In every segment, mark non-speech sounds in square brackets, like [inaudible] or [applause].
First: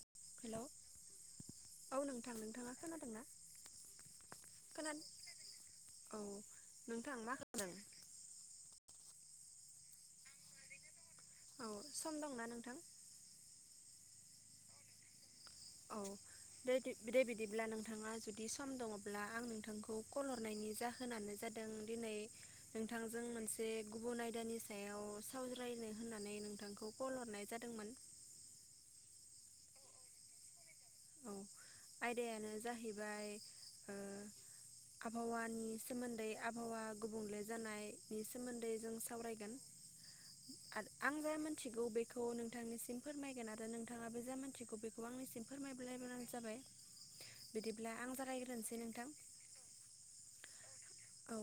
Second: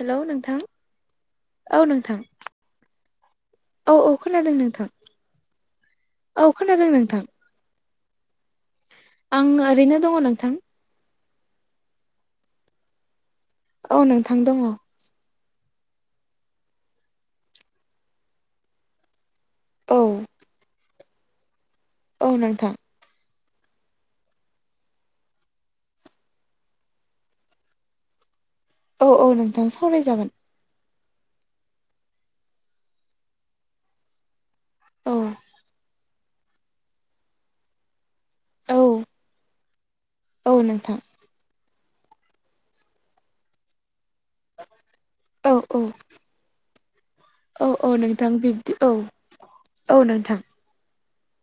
हेल' नोंथां हेलौ औ नोंथां। औ औ खोनादों नोंथां औ खोनादों नोंथां। मा खालामदों? आं ओरैनो दङ नोंथां। औ सम दंना नोंथां? औ नोंथां दङ। औ दे-देबिदिब्ला नोंथाङा जुदि सम दङब्ला आं नोंथांखौ कल हरनायनि जाहोनानो जादों दिनै औ नोंथां नोंथांजों मोनसे से गुबुन आयदानि सायाव सावज्रायनो होननानै नोंथांखौ कल हरनाय जादोंमोन [inaudible] औ औ नोंथां सावरायजागोन औ आयदायानो जाहैबाय औ आबहावानि सोमोन्दै आबहावा गुबुंले जानाय नि सोमोन्दै औ जों सावरायगोन औ नोंथां आं जा मिथिगौ बे खौ नोंथांनिसिम फोरमायगोन आरो नोंथाङा बे जा मानथिगौ बेखौ आंनिसिम औ औ फोरमायबायबानो जाबाय औ बिदिब्ला औ आं नोंथां बिबदि जागायग्रोनोसै औ नोंथां औ नोंथां औ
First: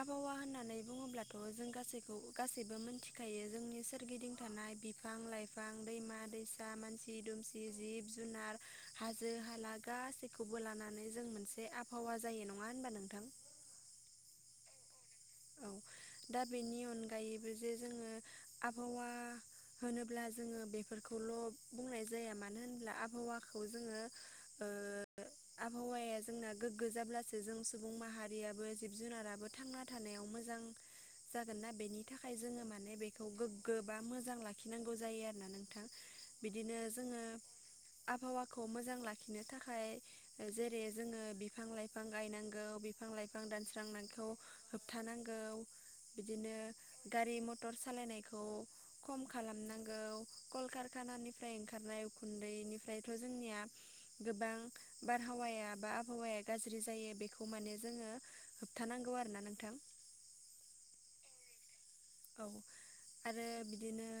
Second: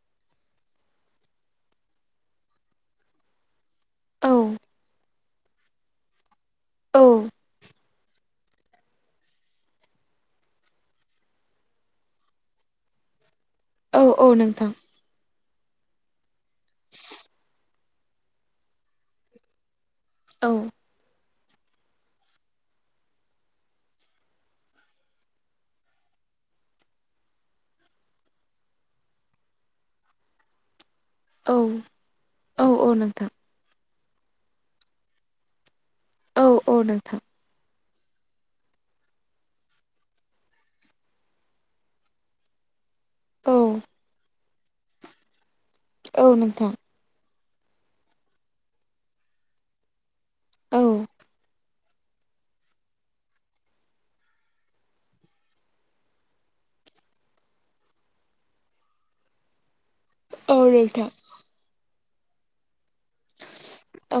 आबहावा होननानै बुङोब्लाथ' जों गासैखौ गासैबो मोनथिखायो जोंनि औ सोरगिदिं थानाय बिफां लाइफां दैमा दैसा औ मानसि दुमसि जिब जुन जुनार हाजो हाला गाैसैखौबो लानानै जों मोनसे आबहावा जायो नङा होनबा नोंथां औ औ नोंथां औ दा बे [inaudible] जोङो आबहावा होनोब्ला औ जोङो बेफोरखौल' बुंनाय जाया मानो होनब्ला आबहावाखौ जोङो आबहावाया जोंना गोग्गो जाब्लासो जों सुबुं माहारियाबो जिब जुनाराबो थांना थानायाव मोजां औ जागोना बेनि थाखाय जों औ औ माने बेखौ नोंथां गोग्गो बा मोजां लाखिनांगौ जायो आरोना नोंथां औ औ बिदिनो नोंथां जोङो आबहावाखौ मोजां लाखिनो थाखाय जेरै जोङो बिफां लाइफां गायनांगौ बिफां लाइफां औ दानस्रांनायखौ होबथानांगौ औ बिदिनो नोंथां गारि मथर मटर सालायनायखौ खम खालामनांगौ औ कलकारकानानिफ्रायं ओंखारनाय उखुन्दैनिफ्रायथ' जोंनिया गोबां बारहावाया बा आबहावाया गाज्रि जों बेखौ माने जों होबथानांगौ आरो ना औ नोंथां औ आरो बिदिनो औ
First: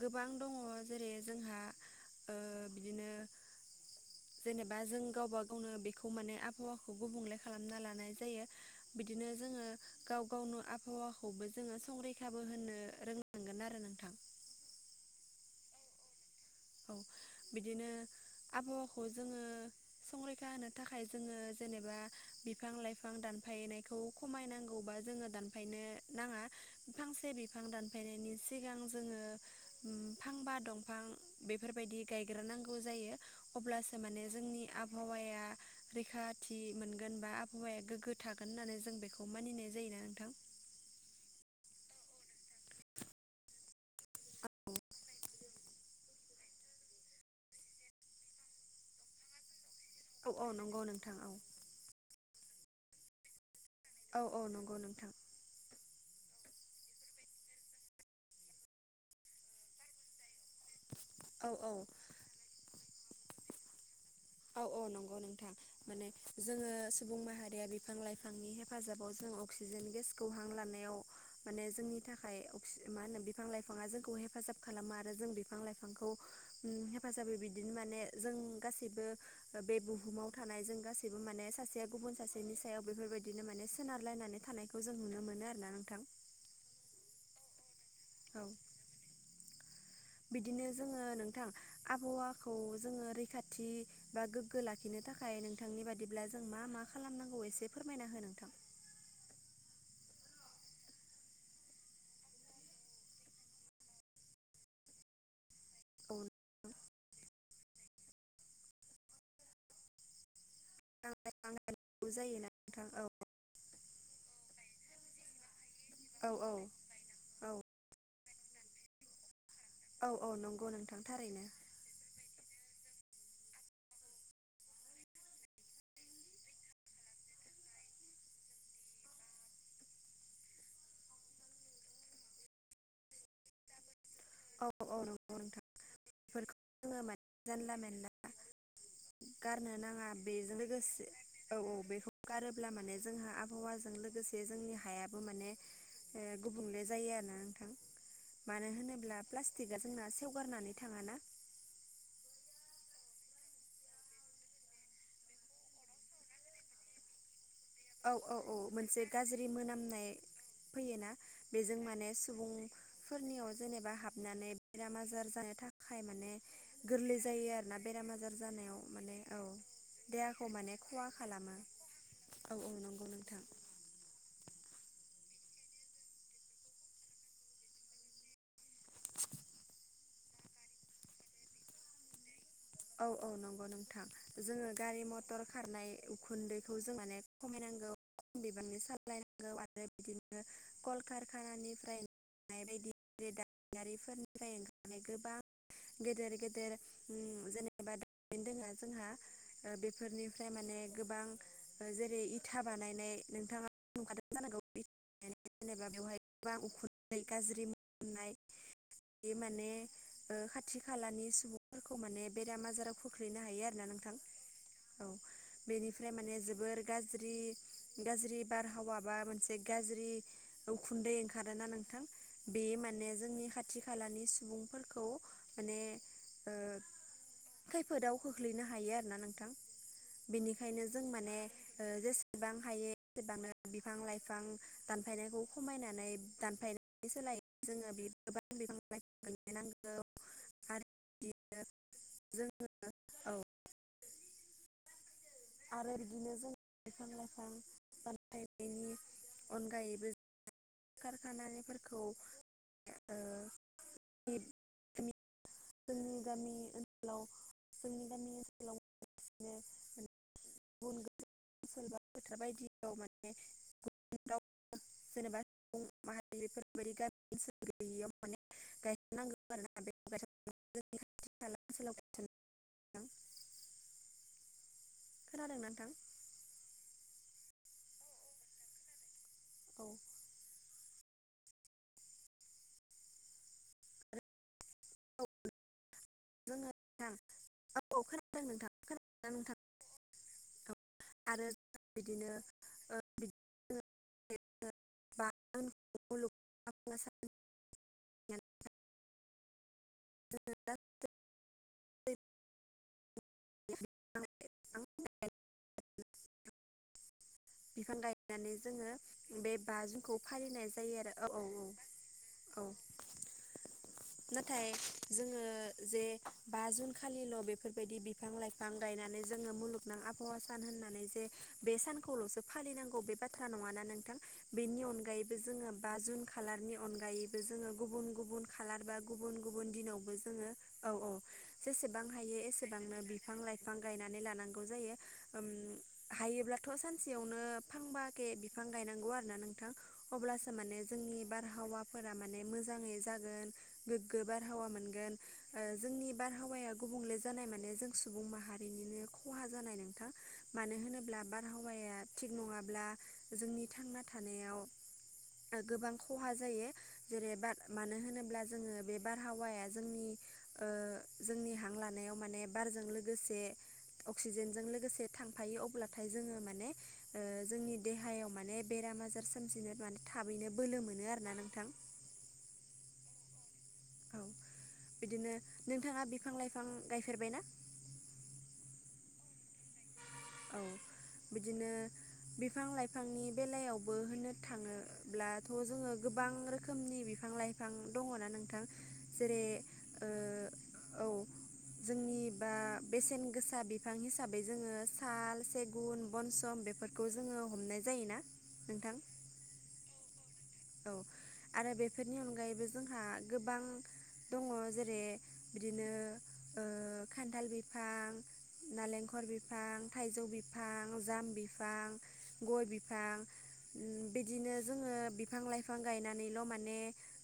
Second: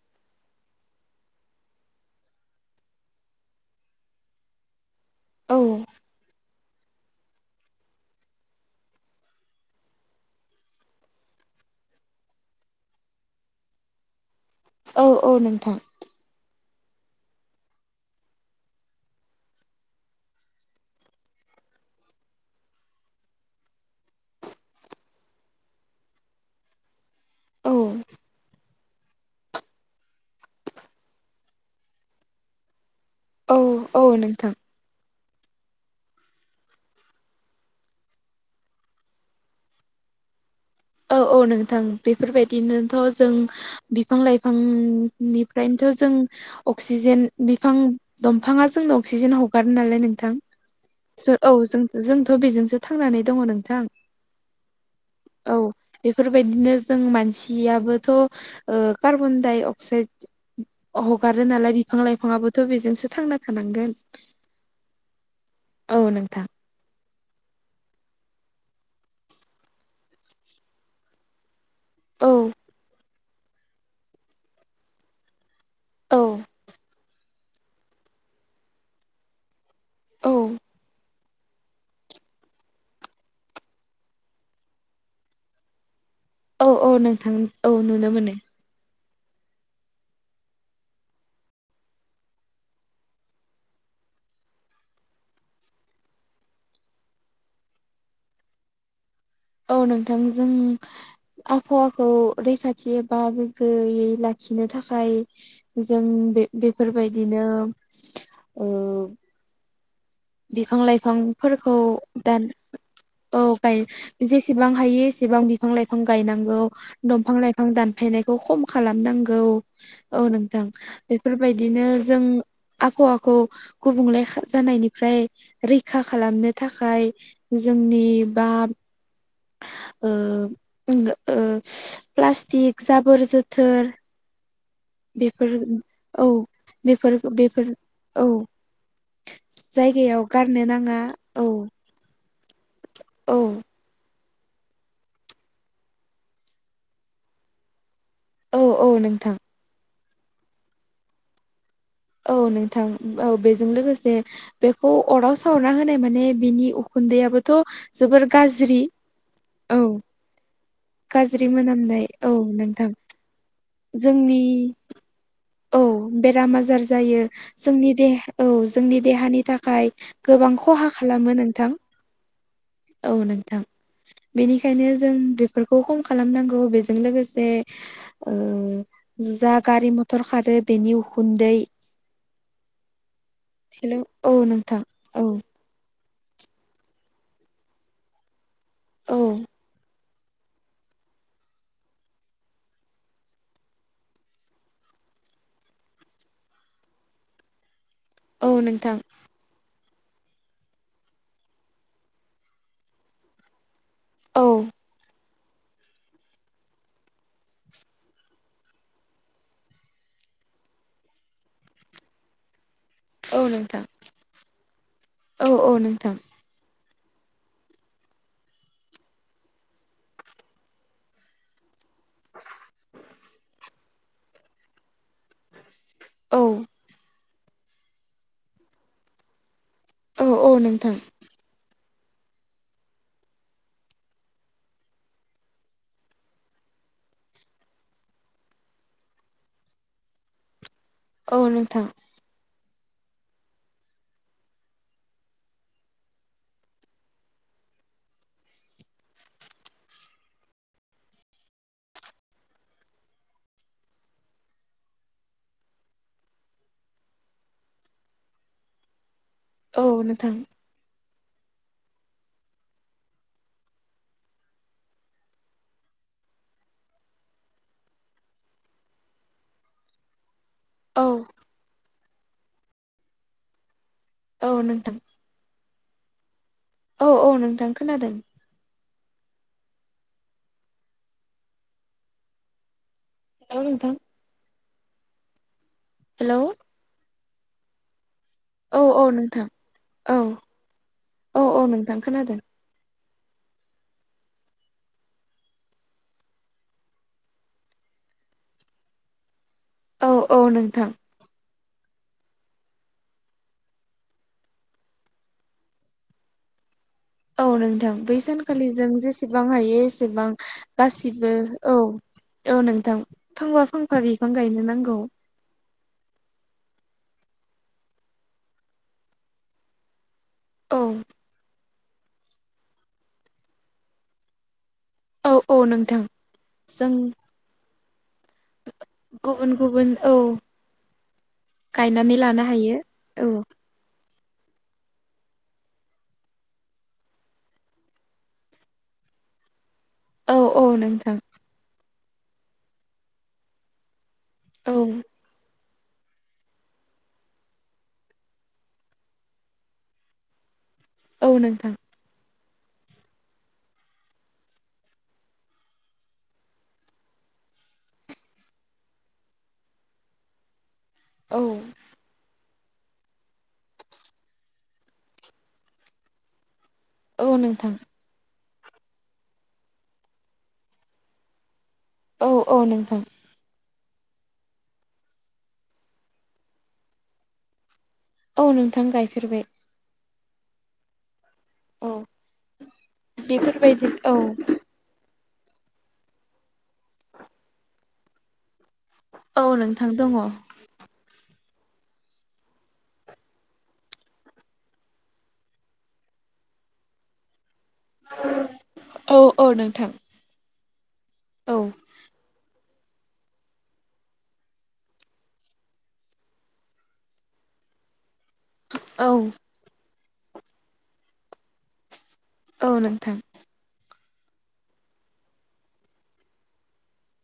गोबां दङ जेरै जोंहा बिदिनो जेनेबा जों गावबा गावनो औ बेखौ माने आबहावाखौ गुबुंले खालामना लानाय जायो बिदिनो जोङो गाव गावनो आबहावाखौबो जोङो संरैखाबो होनो रोंनांगोन आरो नोंथां औ औ नोंथां औ बिदिनो आबहावाखौ जोङो संरैखा होनो थाखाय जोङो जेनेबा बिफां लाइफां दान फायनायखौ खमायनांगौबा जोङो दानफायनो नाङा फांसे बिफां औ दानफायनायनि सिगां जोङो फांबा दंफां बेफोरबायदि गायग्रोनांगौ जायो औ अब्लासो औ माने नोंथां जोंनि आबहावाया रैखाथि मोनगोन बा आबहावाया गोग्गो थागोन होननानै जों बेखौ मानिनाय जायोना नोंथां औ औ नोंथां बेफोरबायदिनोथ' जों बिफां लाइफांनिफ्रायनो जों अक्सिजेन बिफां दंफाङा जोंनो अक्सिजेन हगार नालाय औ नोंथां औ नंगौ नोंथां औ जों जोंथ' बेजोंसो थांनानै दङ नोंथां औ औ नंगौ नोंथां औ बेफोरबायदिनो जों मानसियाबोथ' कार्बनडाइ अक्साइड हगारो औ औ नालाय बिफां लाइफाङाबोथ' बेजोंसो थांना थानांगोन औ औ नंगौ नोंथां औ माने नोंथां जोङो सुबुं माहारिया बिफां लाइफांनि हेफाजाबाव जों अक्सिजेन गेसखौहां लानायाव माने जोंनि औ थाखाय अक्सि मा होनो बिफां लाइफाङा जोंखौ हेफाजाब खालामो आरो जों बिफां लाइफां बिफांखौ औ हेफाजाब होयो बिदिनो माने जों गासैबो बे बुहुमाव औ थानाय जों गासै गासै बो माने सासेया गुबुन सासेनि सायाव बेफोर बायदिनो माने सोनारलायनानै थानायखौ जों नुनो मोनो आरो ना नोंथां औ औ नोंथां औ नुनो मोनो औ [inaudible] बिदिनो जोङो नोंथां आबहावाखौ जोङो रैखाथि बा गोग्गो लाखिनो नो थाखाय नोंथांनि बादिब्ला जों मा मा खालामनांगौ एसे फोरमायना हो नोंथां। औ नोंथां जों आबहावाखौ रैखाथि एबा गोग्गोयै लाखिनो थाखाय जों औ बिफां बे बेफोरबायदिनो ओ बिफां लाइफां लाइफांफोरखौ गायनांगौ दान जायोना नोंथां औ गाय जेसेबां हायो एसेबां बिफां लाइफां औ गायनांगौ औ दंफां औ लाइफां दानफायनाय खौ खम खालामनांगौ औ नोंथां बेफोरबायदिनो जों आबहावाखौ गुबुंले खा जानायनि फ्राय रैखा खालामनो थाखाय जोंनि बा ओ ओ प्लास्टिक जाबोर जोथोर औ औ नंगौ बेफोर नोंथां औ बेफोरखौ जोङो बेफोर माने बेफोर जानला मेनला औ गारनो नाङा जायगायाव बेजों गारनो नाङा लोगोसे औ औ बेखौ गारोब्ला माने जोंहा औ आबहावाजों लोगोसे जे जोंनि हायाबो माने ओ गुबुंले जायो आरोना नोंथां औ मानो औ होनोब्ला नोंथां प्लाटिक आ जोंना सेवगारनानै थाङा ना। औ नोंथां औ बेजों लोगोसे बेखौ अराव सावना होनाय माने बिनि उखुन्दैयाबो औ औ औ मोनसे गाज्रि औ मोनामनाय फैयोना गाज्रि बेजों मोनामनाय माने औ नोंथां सुबुंफोरनियाव जेनेबा जोंनि हाबनानै बेराम आजार जानाय औ बेराम आजार जायो आरोना जोंनि बेराम आजार देहा औ जानायाव जोंनि माने औ देहानि थाखाय गोबां खहा खालामो नोंथां। औ नोंथां। बेनिखायनो जों बेफोरखौ खम खालामनांगौ बेजों लोगोसे ओ जा गारि मथर खारो बेनि उखुन्दै औ औ नंगौ हेलौ नोंथां औ जोङो नोंथां गारि औ मथर खारनाय उखुन्दैखौ जों माने खमायनांगौ खम बिबांनि औ सालायनांगौ आरो बिदिनो कलकारखाना निफ्राय नाय बायदि दामारिफोरनिफ्राय ओंखारनाय गोबां गेदेर गेदेर ओ जेनेबा दारिमिन औ दङो नोंथां जोंहा ओ बे फोरनिफ्राय माने गोबां जेरै इथा बानायनाय नोंथाङा नुखादों औ जानांगौ जेनेबा बेवहाय गोबां उखुै गाज्रि मोनामनाय बे माने ओ खाथि खालानि सुबुंफोरखौ माने बेराम आजाराव खोख्लैनो हायो आरोना नोंथां औ औ बेनिफ्राय नोंथां माने जोबोर गाज्रि गाज्रि बारहावा बा मोनसे गाज्रि उखुन्दै ओंखारोना नों थां बे माने जोंनि खाथि खालानि सुबुंफोरखौ माने औ ओ खैफोदाव खोख्लैनो हायो आरो ना नोंथां। औ औ बेनिखायनो नोंथां जों माने ओ जेसेबां हायो एसेबांनो बिफां लाइफां दानफायनायखौ खमायनानै दानफाय सोलाय जोङो बे गोबां बिफां गाय नांगौ। आरो औ [unintelligible] नोंथां जोङो औ आरो बिदिनो जों बिफां लाइफां दानफायनायनि अनगायैबो खारखानानिफोरखौ ओ इब जोंनि गामि ओनसाव जोंनि गामि ओनसोलाव औ नोंथां। गोसो सोरबा फोथार बायदियाव माने गु उम दाव जेनेबा सुबुं माहारिफोरबायदि गामि सुबो गैयैयाव माने गायनांगौ आरोना बे गायसन औ। [inaudible] औ नोंथां। खोनादों नोंथां। औ औ नोंथां खोनादों। औ। औ नोंथां। [unintelligible] हेलौ। जोङो नोंथां औ खोना औ औ नोंथां औ औ औ आरो औ जोंहा नोंथां बिदिनो खोनादों। [unintelligible] [unintelligible] औ औ नोंथां। [inaudible] औ नोंथां बिफां बै गायनानै सानखालि जों जोङो जेसेबां बे बा हायो जुनखौ एसेबां फालिनाय जायो आरो औ औ औ। औ नोंथां फांफा फांफा बिफां नाथाय गायनो नांगौ जोङो जे बा जुन खालिल' बेफोरबायदि बिफां लाइफां गायनानै जोङो मुलुगनां आबहावा सान औ होननानै जे बे सानखौल'सो फालिनांगौ बे बाथ्रा नंङाना नोंथां। बेनि औ अनगायैबो औ जोङो बा नोंथां जुन खालारनि जों अनगायैबो जोङो गुबुन गुबुन खालार बा गुबुन गुबु बुन दिनावबो जोङो औ औ जेसेबां गायनानै हायो लानो एसेबांनो औ बिफां लाइफां गायना नै लानांगौ जायो उम हायोब्लाथ' सान सेयावनो फांबा खे बिफां गायनांगौ आरोना नोंथां औ अब्लासो औ माने नोंथां जोंनि बारहावा फोरा माने मोजाङै जागोन गोग्गो बारहावा औ मोनगोन। ओ जोंनि बारहावाया गुबुंले जानाय माने जों सुबुं माहारिनिनो खहा जानाय नोंथां। मानो होनोब्ला औ नोंथां बारहावाया थिग नंङाब्ला जोंनि थांना थानायाव गोबां खहा जायो जेरै‌ बा मानो होनोब्ला जोङो बे बारहावाया जोंनि ओ औ जोंनि हां लानायाव माने बारजों लोगोसे अक्सिजेनजों लोगोसे थांफायो अब्लाथाय जोङो माने ओ औ नोंथां जोंनि देहायाव माने बेराम आजार सोमजिनो माने थाबैनो बोलो मोनो आरो ना नोंथां। औ औ नोंथां। औ बिदिनो नोंथाङा बिफां लाइफां गायफेरबाय ना? औ नोंथां गायफेरबाय। औ बिदिनो औ बिफां लाइफांनि बेफोरबायदि बेलायावबो औ होनो थांङो ब्लाथ' जोंङो गोबां रोखोमनि बिफां लाइफां दंङ ना नोंथां? जेरै औ नोंथां ओ दङ औ औ। जोंनि बा बेसेन गोसा बिफां हिसाबै जोंङो साल सेगुन बनसम बेफोरखौ जोंङो हमनाय जायोना नोंथां? औ नोंथां औ औ आरो बेफोरनि अनगायैबो जोंहा गोबां दंङ जेरै बिदिनो ओ खान्थाल बिफां औ नालेंखर बिफां थाइजौ बिफां जाम बिफां। गय औ बिफां नोंथां उम बिदिनो जोंङो बिफां लाइफां गायनानैल' माने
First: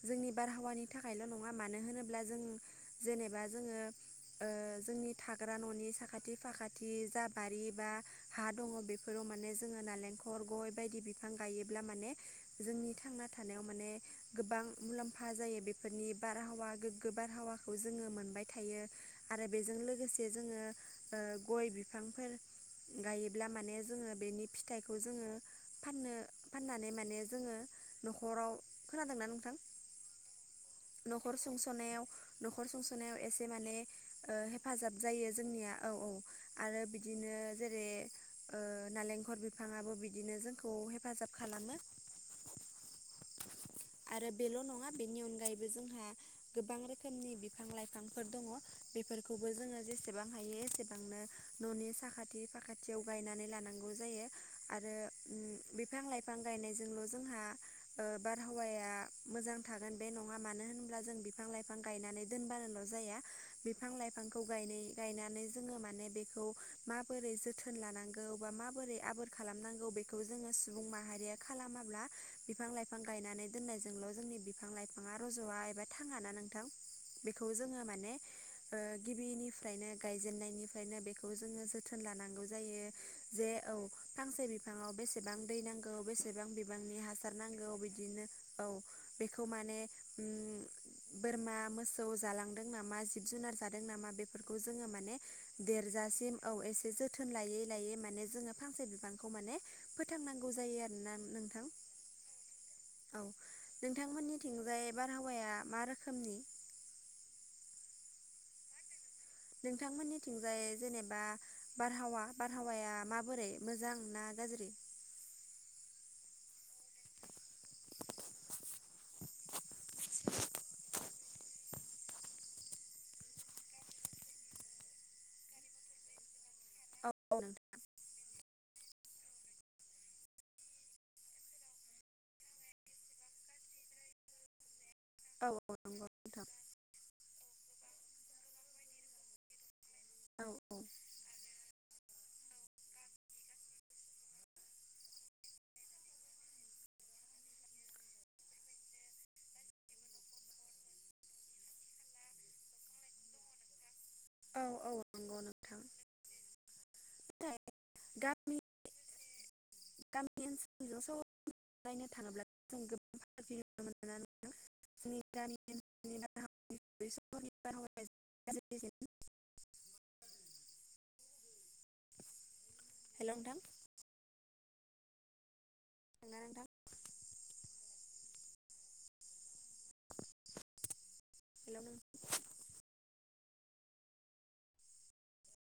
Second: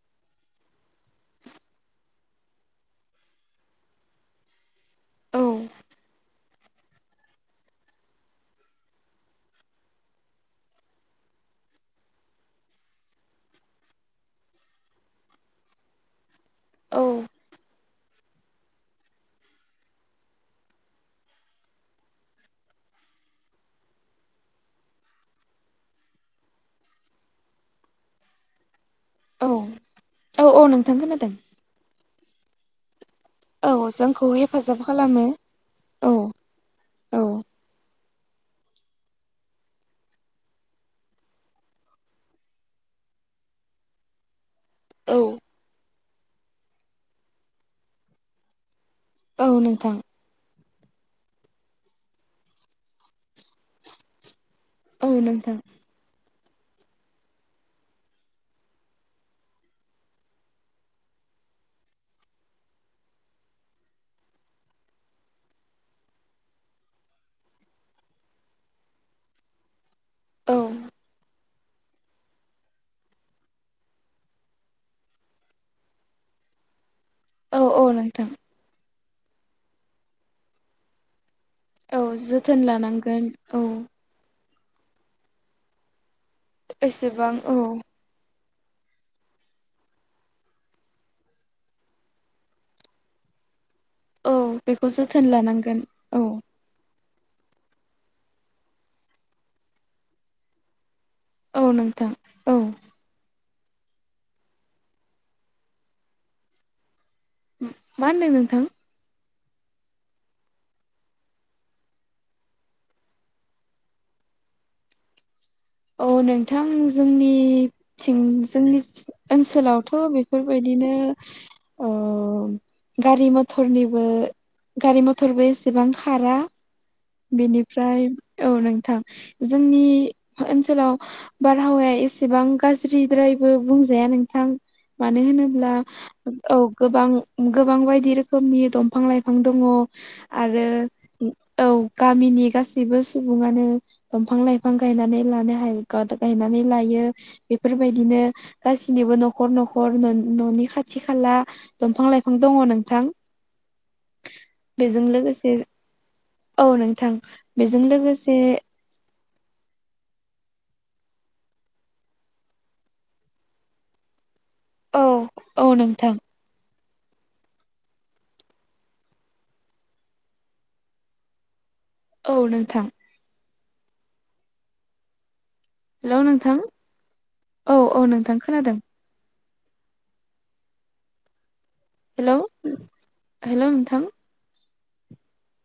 जोंनि बारहावानि थाखायल' नंङा मानो होनोब्ला जों जेनेबा जोंङो ओ जोंनि औ थाग्रा न'नि साखाथि फाखा थि जा बारि बा हा दंङ बेफोराव माने जोंङो नालेंखर गय बायदि बिफां गायो ब्ला माने जोंनि थांना थानायाव माने गोबां मुलाम्फा जायो बेफोरनि बारहावा औ गोग्गो बारहावाखौ जोङो मोन बाय थायो आरो बेजों लोगोसे जोंङो ओ गय बिफांफोर गायोब्ला माने जोंङो बेनि फिथाइखौ जोंङो फाननो फाननानै माने जोङो न'खराव खोनादोंना औ नोंथां औ औ नोंथां खोनादों न'खर सुंसनायाव न'खर सं नायाव एसे माने औ जोंखौ ओ हेफाजाब खालामो जायो जोंनिया औ औ आरो औ बिदिनो जेरै ओ नालेंखर बिफाङाबो बिदिनो जोंखौ हेफाजाब खालामो। आरो बेल' नङा बेनि औ अनगायैबो जोंहा गोबां रोखोमनि बिफां लाइफांफोर दंङ बेफोरखौबो औ जोङो नोंथां जेसेबां हायो एसेबांनो न'नि साखाथि फाखाथियाव गायनानै लानांगौ जायो। आरो औ उम नोंथां बिफां लाइफां गायनायजोंल' जोंहा ओ बारहावाया मोजां थागोन बे नंङा मानो होनोब्ला जों बिफां लाइफां गायनानै दोनबा दोनबाल' जाया बिफां लाइफांखौ गाय गायनानै जोङो माने बेखौ माबोरै जो थोन लानांगौ बा माबोरै आबोर खालामनांगौ बेखौ जोङो औ सुबुं माहारिया खालामाब्ला बिफां लाइफां गायनानै दोननायजोंल' जोंनि बिफां लाइफाङा रज'आ एबा थाङा ना नोंथां? बेखौ औ जोङो औ माने नोंथां गिबिनिफ्रायनो गायजेननायनिफ्रायनो बे खौ जोंङो औ जोथोन लानांगौ जोथोन जायो लानांगोन जे औ फांसे बिफां बिफांआव बेसेबां दै नांगौ बेसेबां बिबांनि एसेबां हासार औ नांगौ बिदिनो औ बेखौ माने उम बोरमा मोसौ जालांदों नामा जिब जुनार जा जादों नामा औ बेफोरखौ जोङो बेखौ माने जोथोन लानांगोन देरजासे औ एसे जोथोन लायो लायो माने जोङो फांसे बिबांखौ माने फोथांनांगौ जायो आरोना नोंथां। औ औ नोंथांमोननिथिंजाय बारहावाया मा रोखोमनि? मा होनदों नोंथां? नोंथांमोननिथिंजाय जेनेबा बारहावा बारहावाया माबोरै मोजां ना गाज्रि? औ नोंथां जोंनिथिं जोंनि ओनसोलावथ' बेफोरबायदि बिदिनो ओ गारि मथरनिबो गारि मथरबो एसेबां खारा औ औ बेनिफ्राय औ नोंथां जोंनि ओनसोलाव बारहावाया एसेबां गाज्रिद्रायबो बुंजाया नोंथां। मानो नोंथां औ होनोब्ला औ नंगौ नोंथां औ गोबां गोबां बायदि रोखोमनि दंफां लाइफां दङ औ आरो औ गामिनि गासैबो सुबुङानो दंफां लाइफां गायनानै लानो हायो गायनानै लायो बेफोरबायदिनो गासिनिबो न'खर न'खर न'नि खाथि खाला दंफां लाइफां दङ नोंथां। [inaudible] औ औ बेजों नंगौ लोगोसे नोंथां औ नोंथां। नाथाय बेजों लोगोसे गामि गामि ओनसोलजों सलायनो थाङोब्ला जों गोबांनो मोनो। औ औ नोंथां [inaudible] [unintelligible] औ नोंथां। हेल' नोंथां। हेल' नोंथां औ औ नोंथां खोनादों। हेल' नोंथां हेल' हेल' नोंथां।